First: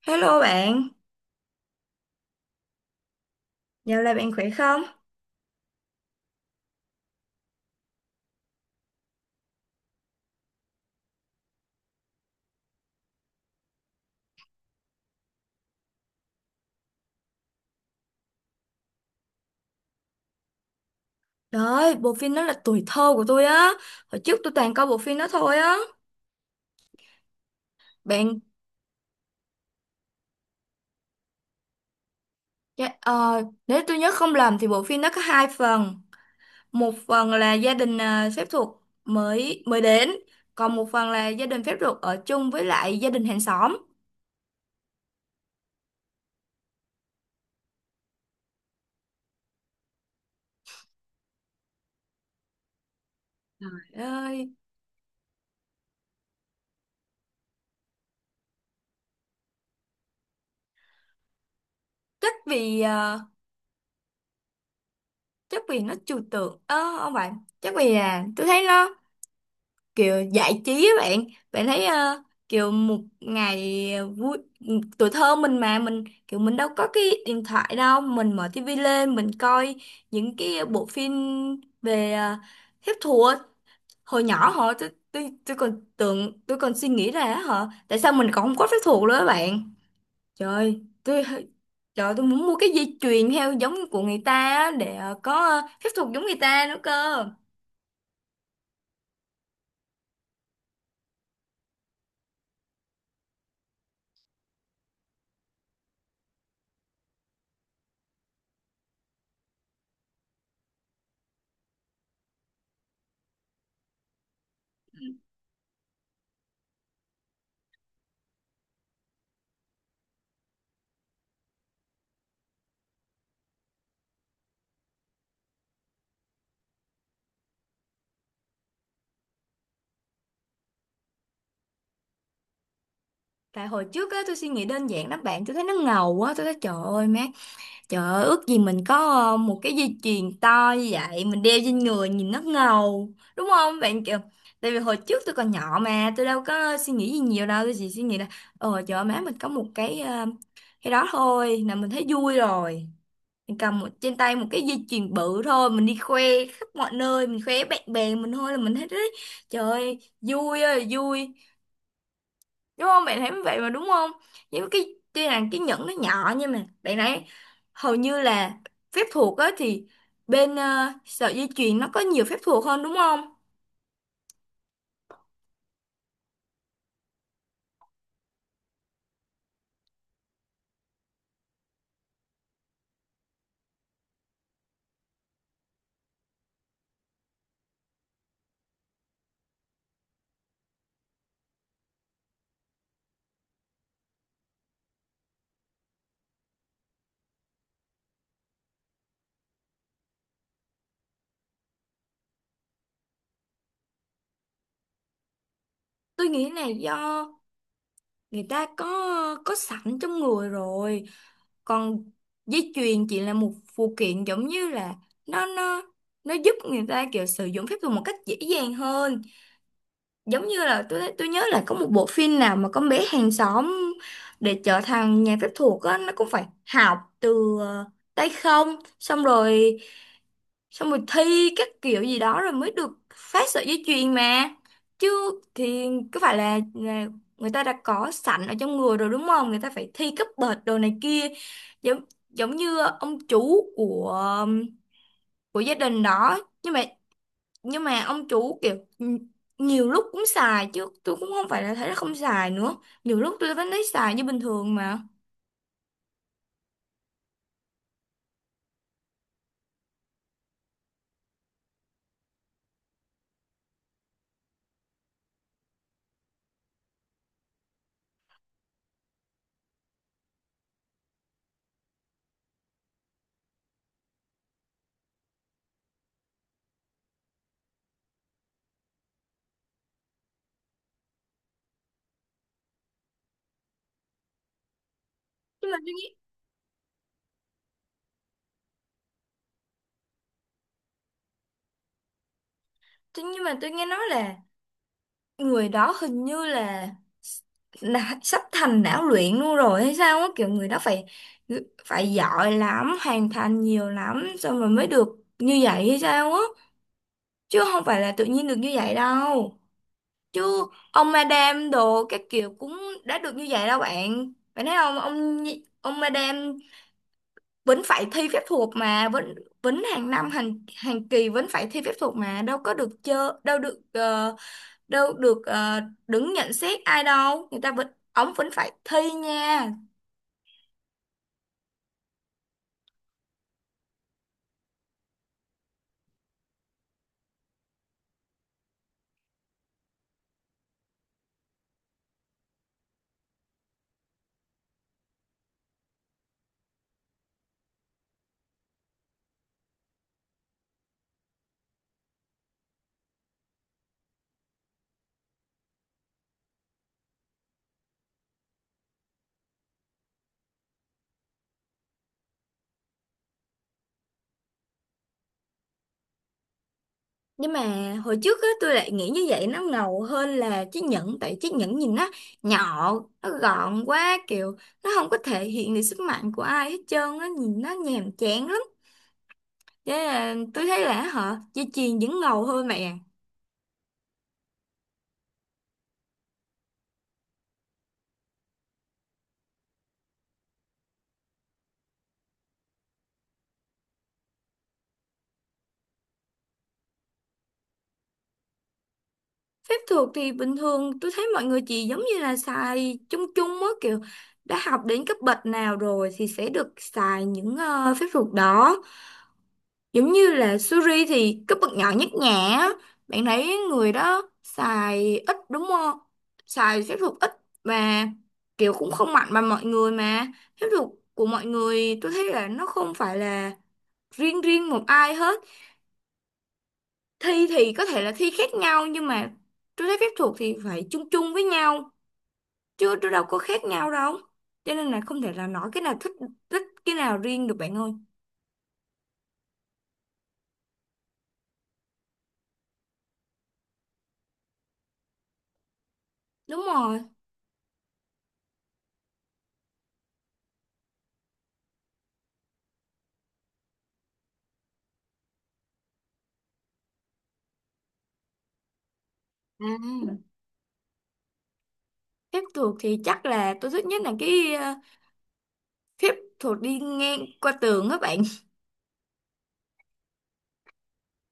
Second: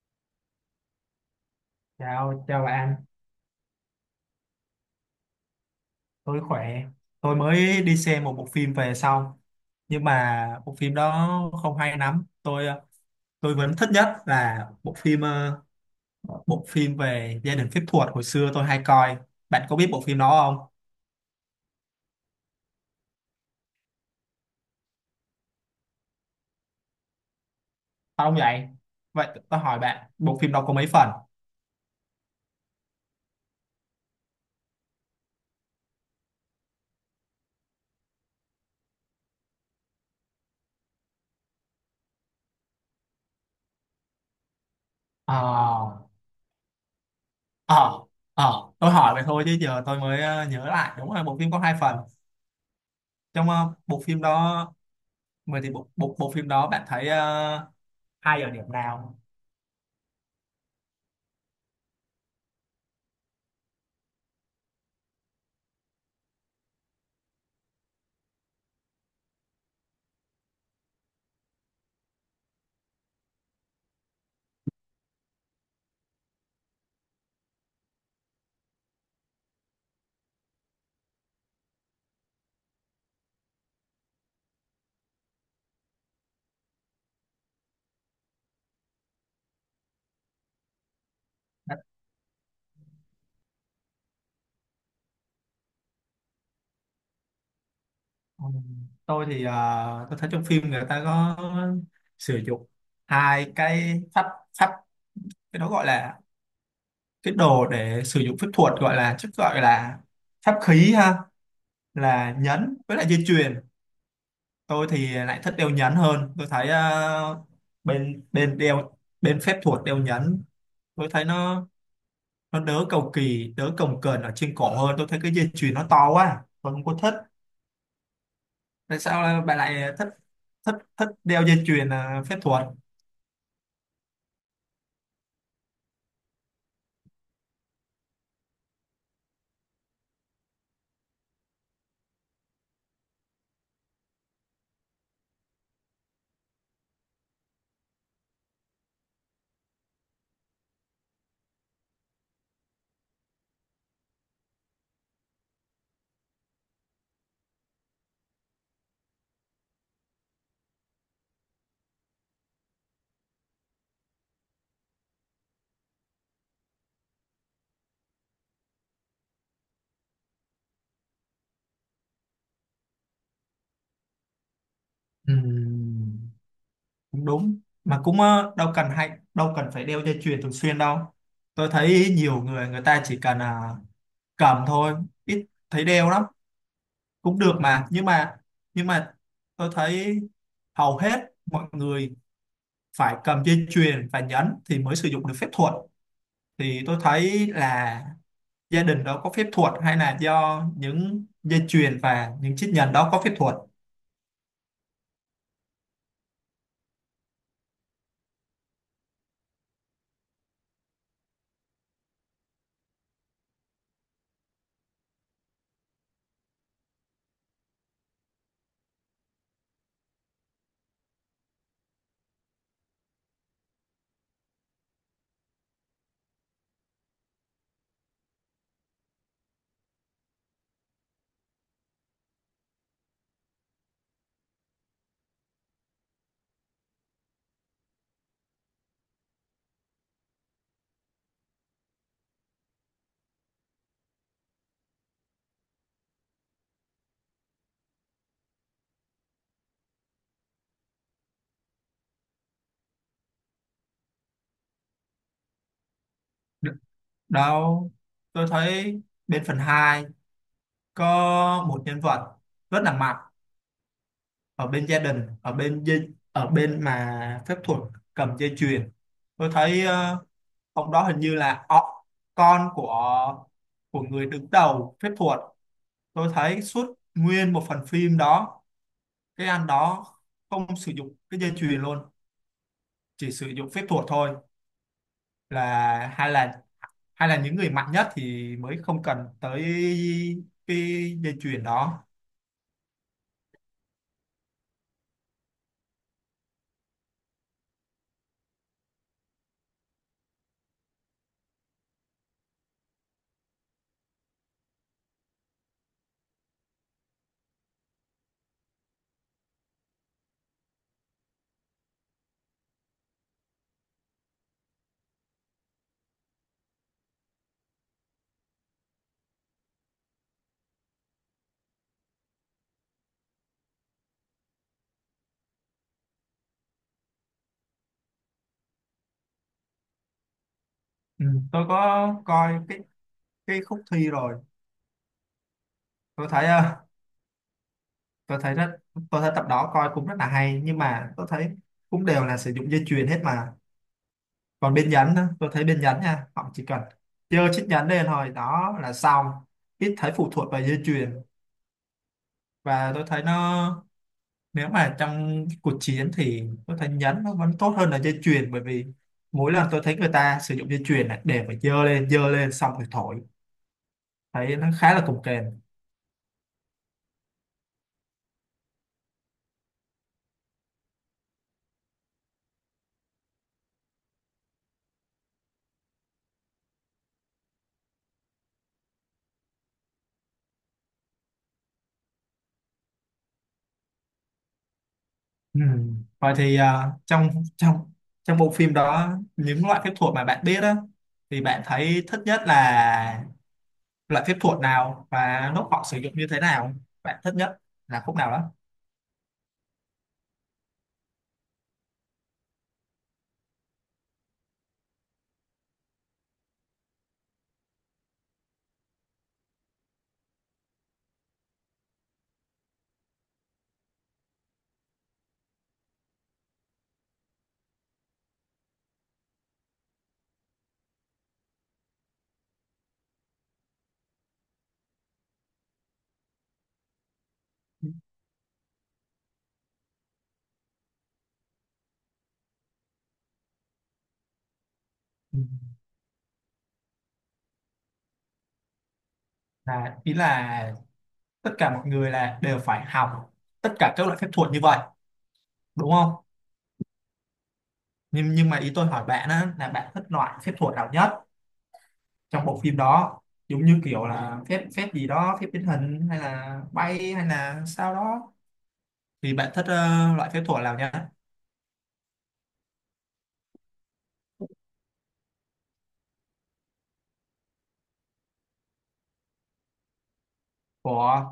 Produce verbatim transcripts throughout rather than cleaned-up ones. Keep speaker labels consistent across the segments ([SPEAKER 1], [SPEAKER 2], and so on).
[SPEAKER 1] Hello bạn,
[SPEAKER 2] Chào, chào bạn,
[SPEAKER 1] dạo này bạn khỏe không?
[SPEAKER 2] tôi khỏe. Tôi mới đi xem một bộ phim về xong, nhưng mà bộ phim đó không hay lắm. Tôi ờ, tôi vẫn thích nhất là bộ phim ờ, bộ phim về gia đình phép thuật hồi xưa tôi hay coi. Bạn có biết bộ phim đó không?
[SPEAKER 1] Trời ơi, bộ phim đó là tuổi thơ của tôi á. Hồi trước tôi toàn coi bộ phim đó thôi á.
[SPEAKER 2] Không
[SPEAKER 1] Bạn,
[SPEAKER 2] vậy. Vậy tôi hỏi bạn, bộ phim đó có mấy phần?
[SPEAKER 1] dạ, ờ, nếu tôi nhớ không lầm thì bộ phim đó có hai phần. Một phần là gia đình à, phép thuật mới mới đến, còn một phần là gia đình phép thuật ở chung với lại gia đình hàng xóm.
[SPEAKER 2] Ờ, ờ, ờ, tôi hỏi vậy thôi chứ giờ tôi mới ờ, nhớ lại. Đúng là bộ phim có hai phần. Trong ờ, bộ
[SPEAKER 1] Trời
[SPEAKER 2] phim
[SPEAKER 1] ơi,
[SPEAKER 2] đó, vậy thì bộ, bộ bộ phim đó bạn thấy ờ, hay ở điểm nào?
[SPEAKER 1] chắc vì à, chắc vì nó trừu tượng, ờ, không phải, chắc vì là tôi thấy nó kiểu giải trí á bạn. Bạn thấy ờ, kiểu một ngày vui tuổi thơ mình mà mình kiểu mình đâu có cái điện thoại đâu, mình mở tivi lên mình coi những cái bộ phim về ờ, phép thuật. Hồi nhỏ hồi tôi tôi tôi còn tưởng, tôi còn suy nghĩ ra á hả, tại sao mình còn không có phép thuật nữa á bạn. trời tôi Trời, tôi muốn mua cái dây chuyền theo giống của người ta á, để ờ, có ờ, phép thuật giống người ta nữa cơ.
[SPEAKER 2] Ừ. tôi thì à, tôi thấy trong phim người ta có sử dụng hai cái pháp pháp cái đó gọi là cái đồ để sử dụng phép thuật gọi là chắc gọi là pháp khí ha, là nhẫn với lại dây chuyền. Tôi thì lại thích đeo nhẫn hơn. Tôi thấy à, bên bên đeo, bên phép thuật đeo nhẫn, tôi thấy nó nó đỡ cầu kỳ, đỡ cồng kềnh ở trên cổ hơn. Tôi thấy cái dây chuyền nó to quá, tôi không có thích. Tại sao bạn lại thích thích thích đeo dây chuyền à, phép thuật?
[SPEAKER 1] Tại hồi trước á, tôi suy nghĩ đơn giản lắm bạn, tôi thấy nó ngầu quá, tôi thấy trời ơi má, trời ơi ước gì mình có ờ, một cái dây chuyền to như vậy, mình đeo trên người nhìn nó ngầu, đúng không bạn, kiểu, tại vì hồi trước tôi còn nhỏ mà, tôi đâu có suy nghĩ gì nhiều đâu, tôi chỉ suy nghĩ là, ờ trời ơi má mình có một cái ờ, cái đó thôi, là mình thấy vui rồi, mình cầm một, trên tay một cái dây chuyền bự thôi, mình đi khoe khắp mọi nơi, mình khoe bạn bè mình thôi là mình thấy đấy, trời ơi, vui ơi là vui, đúng không bạn, thấy như vậy mà đúng không? Những cái tuy là cái nhẫn nó nhỏ nhưng mà bạn thấy hầu như là phép thuật á thì bên ờ, sợi dây chuyền nó có nhiều phép thuật hơn đúng không?
[SPEAKER 2] Ừ, cũng đúng mà cũng ờ, đâu cần hay đâu cần phải đeo dây chuyền thường xuyên đâu. Tôi thấy nhiều người, người ta chỉ cần à, cầm thôi, ít thấy đeo lắm, cũng được mà. Nhưng mà nhưng mà tôi thấy hầu hết mọi người phải cầm dây chuyền và nhẫn thì mới sử dụng được phép thuật. Thì tôi thấy là gia đình đó có phép thuật hay là do những dây chuyền và những chiếc nhẫn đó có phép thuật?
[SPEAKER 1] Tôi nghĩ là do người ta có có sẵn trong người rồi, còn dây chuyền chỉ là một phụ kiện, giống như là nó nó nó giúp người ta kiểu sử dụng phép thuật một cách dễ dàng hơn. Giống như là tôi tôi nhớ là có một bộ phim nào mà con bé hàng xóm, để trở thành nhà phép thuật á nó cũng phải học từ ờ, tay không, xong rồi xong rồi thi các kiểu gì đó rồi mới được phát sợi dây chuyền mà. Chứ thì có phải là, là người ta đã có sẵn ở trong người rồi đúng không, người ta phải thi cấp bậc đồ này kia. Giống giống như ông chú của của gia đình đó, nhưng mà nhưng mà ông chủ kiểu n- nhiều lúc cũng xài chứ, tôi cũng không phải là thấy là không xài nữa, nhiều lúc tôi vẫn thấy xài như bình thường mà.
[SPEAKER 2] Đó, tôi thấy bên phần hai có một nhân vật rất là mạnh ở bên gia đình, ở bên dây, ở bên mà phép thuật cầm dây chuyền. Tôi thấy ờ, ông đó hình như là ọ- con của của người đứng đầu phép thuật. Tôi thấy suốt nguyên một phần phim đó, cái anh đó không sử dụng cái dây chuyền luôn, chỉ sử dụng phép thuật thôi.
[SPEAKER 1] Nhưng mà tôi
[SPEAKER 2] Là
[SPEAKER 1] nghĩ
[SPEAKER 2] hay là, hay là những người mạnh nhất thì mới không cần tới cái dây chuyền đó.
[SPEAKER 1] tôi- nhưng mà tôi nghe nói là người đó hình như là, là sắp thành não luyện luôn rồi hay sao á, kiểu người đó phải phải giỏi lắm, hoàn thành nhiều lắm xong rồi mới được như vậy hay sao á, chứ không phải là tự nhiên được như vậy đâu. Chứ ông madam đồ các kiểu cũng đã được như vậy đâu bạn, bạn thấy không, ông ông madam vẫn phải thi phép thuật mà, vẫn vẫn hàng năm hàng hàng kỳ vẫn phải thi phép thuật mà, đâu có được chơi, đâu được ờ, đâu được ờ, đứng nhận xét ai đâu, người ta vẫn, ổng vẫn phải thi nha.
[SPEAKER 2] Ừ. Tôi có coi cái cái khúc thi rồi. Tôi thấy ờ, tôi thấy rất, tôi thấy tập đó coi cũng rất là hay, nhưng mà tôi thấy cũng đều là sử dụng dây chuyền hết mà. Còn bên nhánh á, tôi thấy bên nhánh nha, họ chỉ cần dơ chiếc nhánh lên thôi, đó là xong, ít thấy phụ thuộc vào dây chuyền. Và tôi thấy nó, nếu mà trong cuộc chiến thì tôi thấy nhánh nó vẫn tốt hơn là dây chuyền, bởi vì mỗi lần tôi thấy người ta sử dụng dây chuyền này để mà dơ lên, dơ lên xong rồi thổi, thấy nó khá là cồng kềnh.
[SPEAKER 1] Nhưng mà hồi trước á tôi lại nghĩ như vậy nó ngầu hơn là chiếc nhẫn, tại chiếc nhẫn nhìn nó nhỏ, nó gọn quá, kiểu nó không có thể hiện được sức mạnh của ai hết trơn á, nhìn nó nhàm chán lắm, thế là tôi thấy là họ, dây chuyền vẫn ngầu hơn mẹ.
[SPEAKER 2] Ừ. Vậy thì à, trong trong trong bộ phim đó, những loại phép thuật mà bạn biết á, thì bạn thấy thích nhất là loại phép thuật nào, và lúc họ sử dụng như thế nào bạn thích nhất, là khúc nào đó.
[SPEAKER 1] Phép thuật thì bình thường tôi thấy mọi người chỉ giống như là xài chung chung á, kiểu đã học đến cấp bậc nào rồi thì sẽ được xài những ờ, phép thuật đó. Giống như là Suri thì cấp bậc nhỏ nhất nhã. Á. Bạn thấy người đó xài ít đúng không? Xài phép thuật ít và kiểu cũng không mạnh bằng mọi người mà. Phép thuật của mọi người tôi thấy là nó không phải là riêng riêng một ai hết. Thi thì có thể là thi khác nhau, nhưng mà tôi thấy phép thuật thì phải chung chung với nhau chưa, tôi đâu có khác nhau đâu, cho nên là không thể
[SPEAKER 2] Ừ.
[SPEAKER 1] là nói cái nào thích thích cái nào riêng được bạn ơi.
[SPEAKER 2] Là ý là tất cả mọi người là đều phải học tất cả các loại phép thuật như vậy, đúng không?
[SPEAKER 1] Đúng rồi.
[SPEAKER 2] Nhưng nhưng mà ý tôi hỏi bạn á là bạn thích loại phép thuật nào nhất trong bộ phim đó, giống như kiểu là phép, phép gì đó, phép biến hình hay là bay hay là sao đó. Vì bạn thích ờ,
[SPEAKER 1] À,
[SPEAKER 2] loại phép thuật nào nhá?
[SPEAKER 1] phép thuật thì chắc là tôi thích nhất là cái ờ, phép thuật đi ngang qua tường á bạn.
[SPEAKER 2] Của,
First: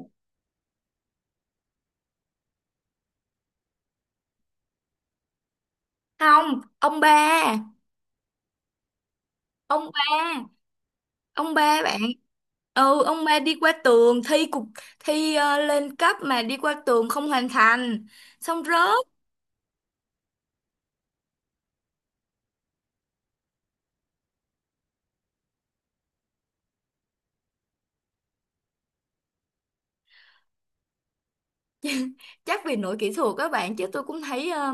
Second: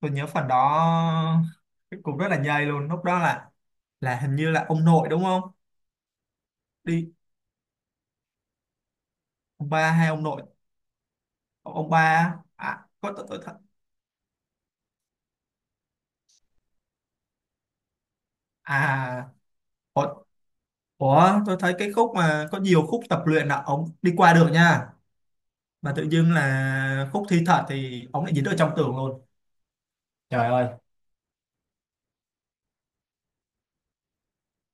[SPEAKER 2] tôi nhớ phần đó cũng rất là nhây luôn. Lúc đó là là hình như là ông nội đúng không?
[SPEAKER 1] Không, ông
[SPEAKER 2] Đi,
[SPEAKER 1] ba,
[SPEAKER 2] ông
[SPEAKER 1] ông
[SPEAKER 2] ba
[SPEAKER 1] ba,
[SPEAKER 2] hay ông nội?
[SPEAKER 1] ông ba
[SPEAKER 2] Ông ba
[SPEAKER 1] bạn.
[SPEAKER 2] á? À
[SPEAKER 1] Ừ,
[SPEAKER 2] có
[SPEAKER 1] ông
[SPEAKER 2] tôi, tôi
[SPEAKER 1] ba đi
[SPEAKER 2] th-
[SPEAKER 1] qua tường thi cục thi ờ, lên cấp mà đi qua tường không hoàn thành, xong rớt.
[SPEAKER 2] à, ủa, ủa, tôi thấy cái khúc mà có nhiều khúc tập luyện là ông đi qua được nha. Mà tự dưng là khúc thi thật thì ông lại dính ở trong tường luôn. Trời ơi,
[SPEAKER 1] Chắc vì lỗi kỹ thuật các bạn, chứ tôi cũng thấy, ờ,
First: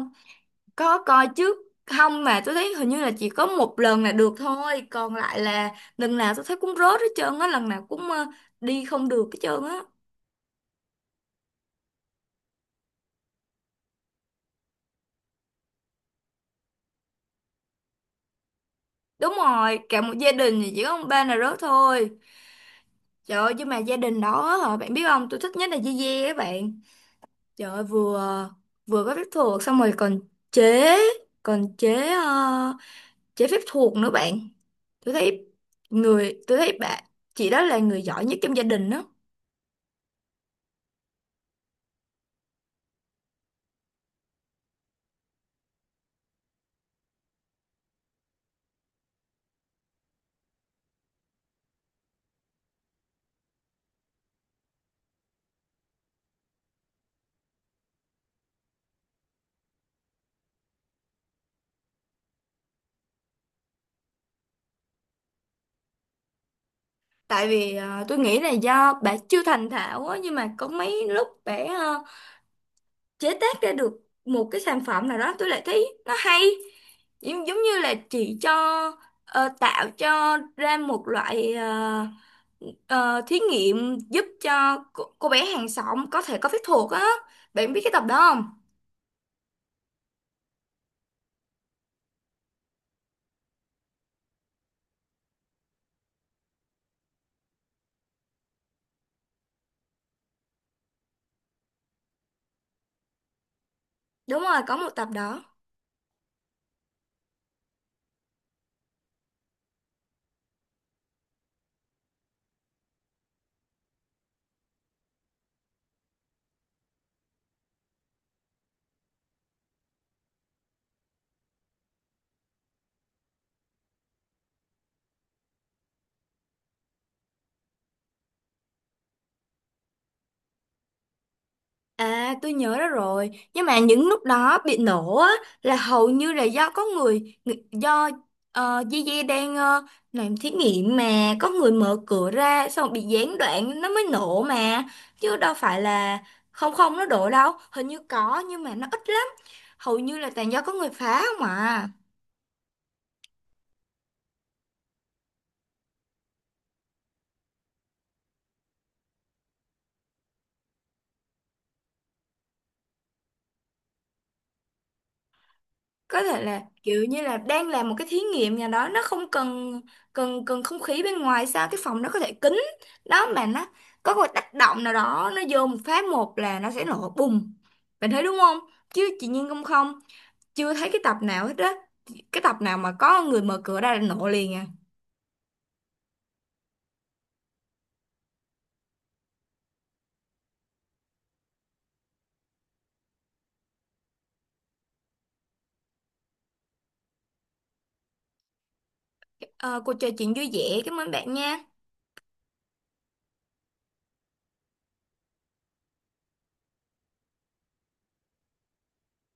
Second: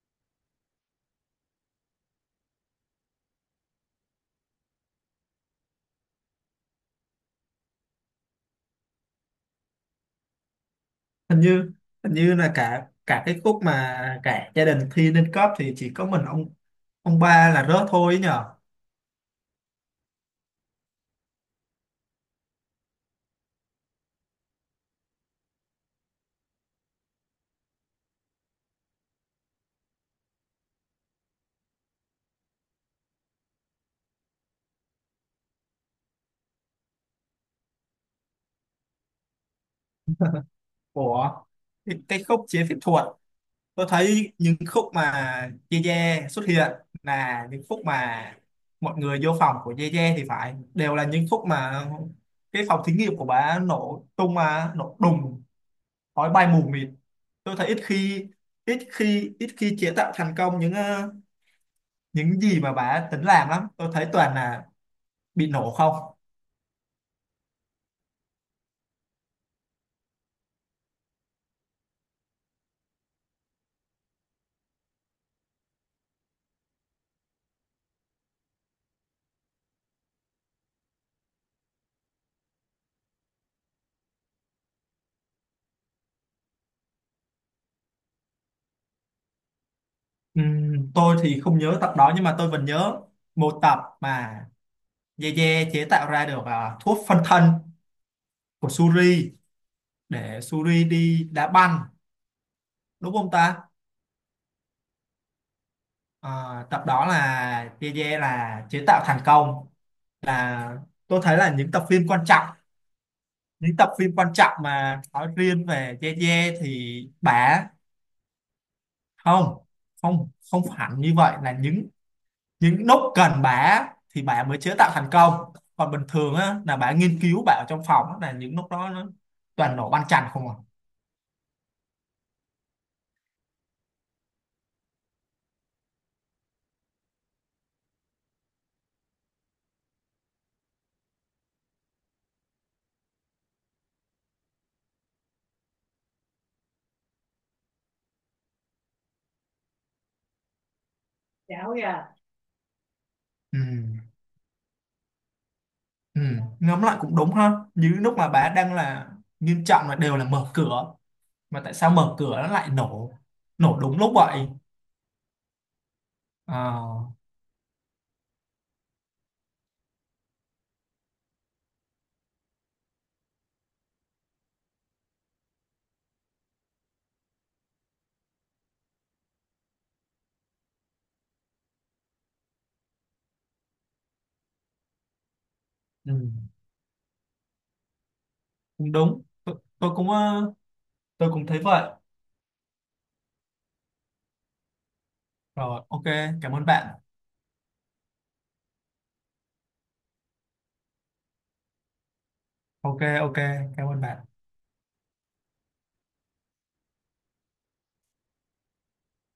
[SPEAKER 1] có coi chứ không, mà tôi thấy hình như là chỉ có một lần là được thôi, còn lại là lần nào tôi thấy cũng rớt hết trơn á, lần nào cũng ờ, đi không được hết trơn á.
[SPEAKER 2] hình như hình như là cả cả cái khúc mà cả gia đình thi lên cấp thì chỉ có mình ông ông ba là rớt thôi ấy nhở.
[SPEAKER 1] Đúng rồi, cả một gia đình thì chỉ có ông ba là rớt thôi. Trời ơi, nhưng mà gia đình đó hả bạn biết không, tôi thích nhất là dê dê các bạn. Trời ơi, vừa vừa có phép thuật xong rồi còn chế còn chế ờ, chế phép thuật nữa bạn. Tôi thấy người tôi thấy bạn, chị đó là người giỏi nhất trong gia đình đó.
[SPEAKER 2] Ủa, cái cái khúc chế phép thuật, tôi thấy những khúc mà Ye Ye xuất hiện là những khúc mà mọi người vô phòng của Ye Ye, thì phải đều là những khúc mà cái phòng thí nghiệm của bà nổ tung mà nổ đùng, khói bay mù mịt. Tôi thấy ít khi, ít khi ít khi chế tạo thành công những ờ, những gì mà bà tính làm lắm. Tôi thấy toàn là bị nổ không.
[SPEAKER 1] Tại vì ờ, tôi nghĩ là do bà chưa thành thạo á, nhưng mà có mấy lúc bà ờ, chế tác ra được một cái sản phẩm nào đó tôi lại thấy nó hay. Giống, giống như là chị cho ờ, tạo cho ra một loại ờ, ờ, thí nghiệm giúp cho cô, cô bé hàng xóm có thể có phép thuật á. Bạn biết cái tập đó không?
[SPEAKER 2] Ừm, tôi thì không nhớ tập đó, nhưng mà tôi vẫn nhớ một tập mà Yeye chế tạo ra được à, thuốc phân thân của Suri để Suri đi đá banh, đúng không ta?
[SPEAKER 1] Đúng rồi, có một tập đó.
[SPEAKER 2] À, tập đó là Yeye là chế tạo thành công, là tôi thấy là những tập phim quan trọng, những tập phim quan trọng mà nói riêng về Yeye thì bả không, không không hẳn như vậy. Là những những lúc cần bả thì bả mới chế tạo thành công, còn bình thường á, là bả nghiên cứu, bả ở trong phòng á, là những lúc đó nó toàn nổ banh chành không à.
[SPEAKER 1] À, tôi nhớ ra rồi. Nhưng mà những lúc đó bị nổ á, là hầu như là do có người, người- do uh, Gigi đang ờ, làm thí nghiệm mà có người mở cửa ra xong rồi bị gián đoạn nó mới nổ mà. Chứ đâu phải là không, không nó đổ đâu. Hình như có nhưng mà nó ít lắm. Hầu như là toàn do có người phá không à.
[SPEAKER 2] Ừ. Ừ, ngẫm lại cũng đúng ha. Như lúc mà bà đang là nghiêm trọng là đều là mở cửa, mà tại sao mở cửa nó lại nổ, nổ đúng lúc vậy?
[SPEAKER 1] Có thể là kiểu
[SPEAKER 2] à,
[SPEAKER 1] như là đang làm một cái thí nghiệm nhà đó nó không cần cần cần không khí bên ngoài sao, cái phòng nó có thể kín đó, mà nó có một tác động nào đó, nó vô một phát một là nó sẽ nổ bùng, bạn thấy đúng không? Chứ chị Nhiên không, không chưa thấy cái tập nào hết á, cái tập nào mà có người mở cửa ra là nổ liền à.
[SPEAKER 2] ừ, cũng đúng. Tôi, tôi cũng ờ, tôi cũng thấy vậy rồi. Ok, cảm ơn bạn.
[SPEAKER 1] Ờ, cuộc trò chuyện vui vẻ, cảm ơn bạn nha.
[SPEAKER 2] Ok, ok, cảm ơn bạn.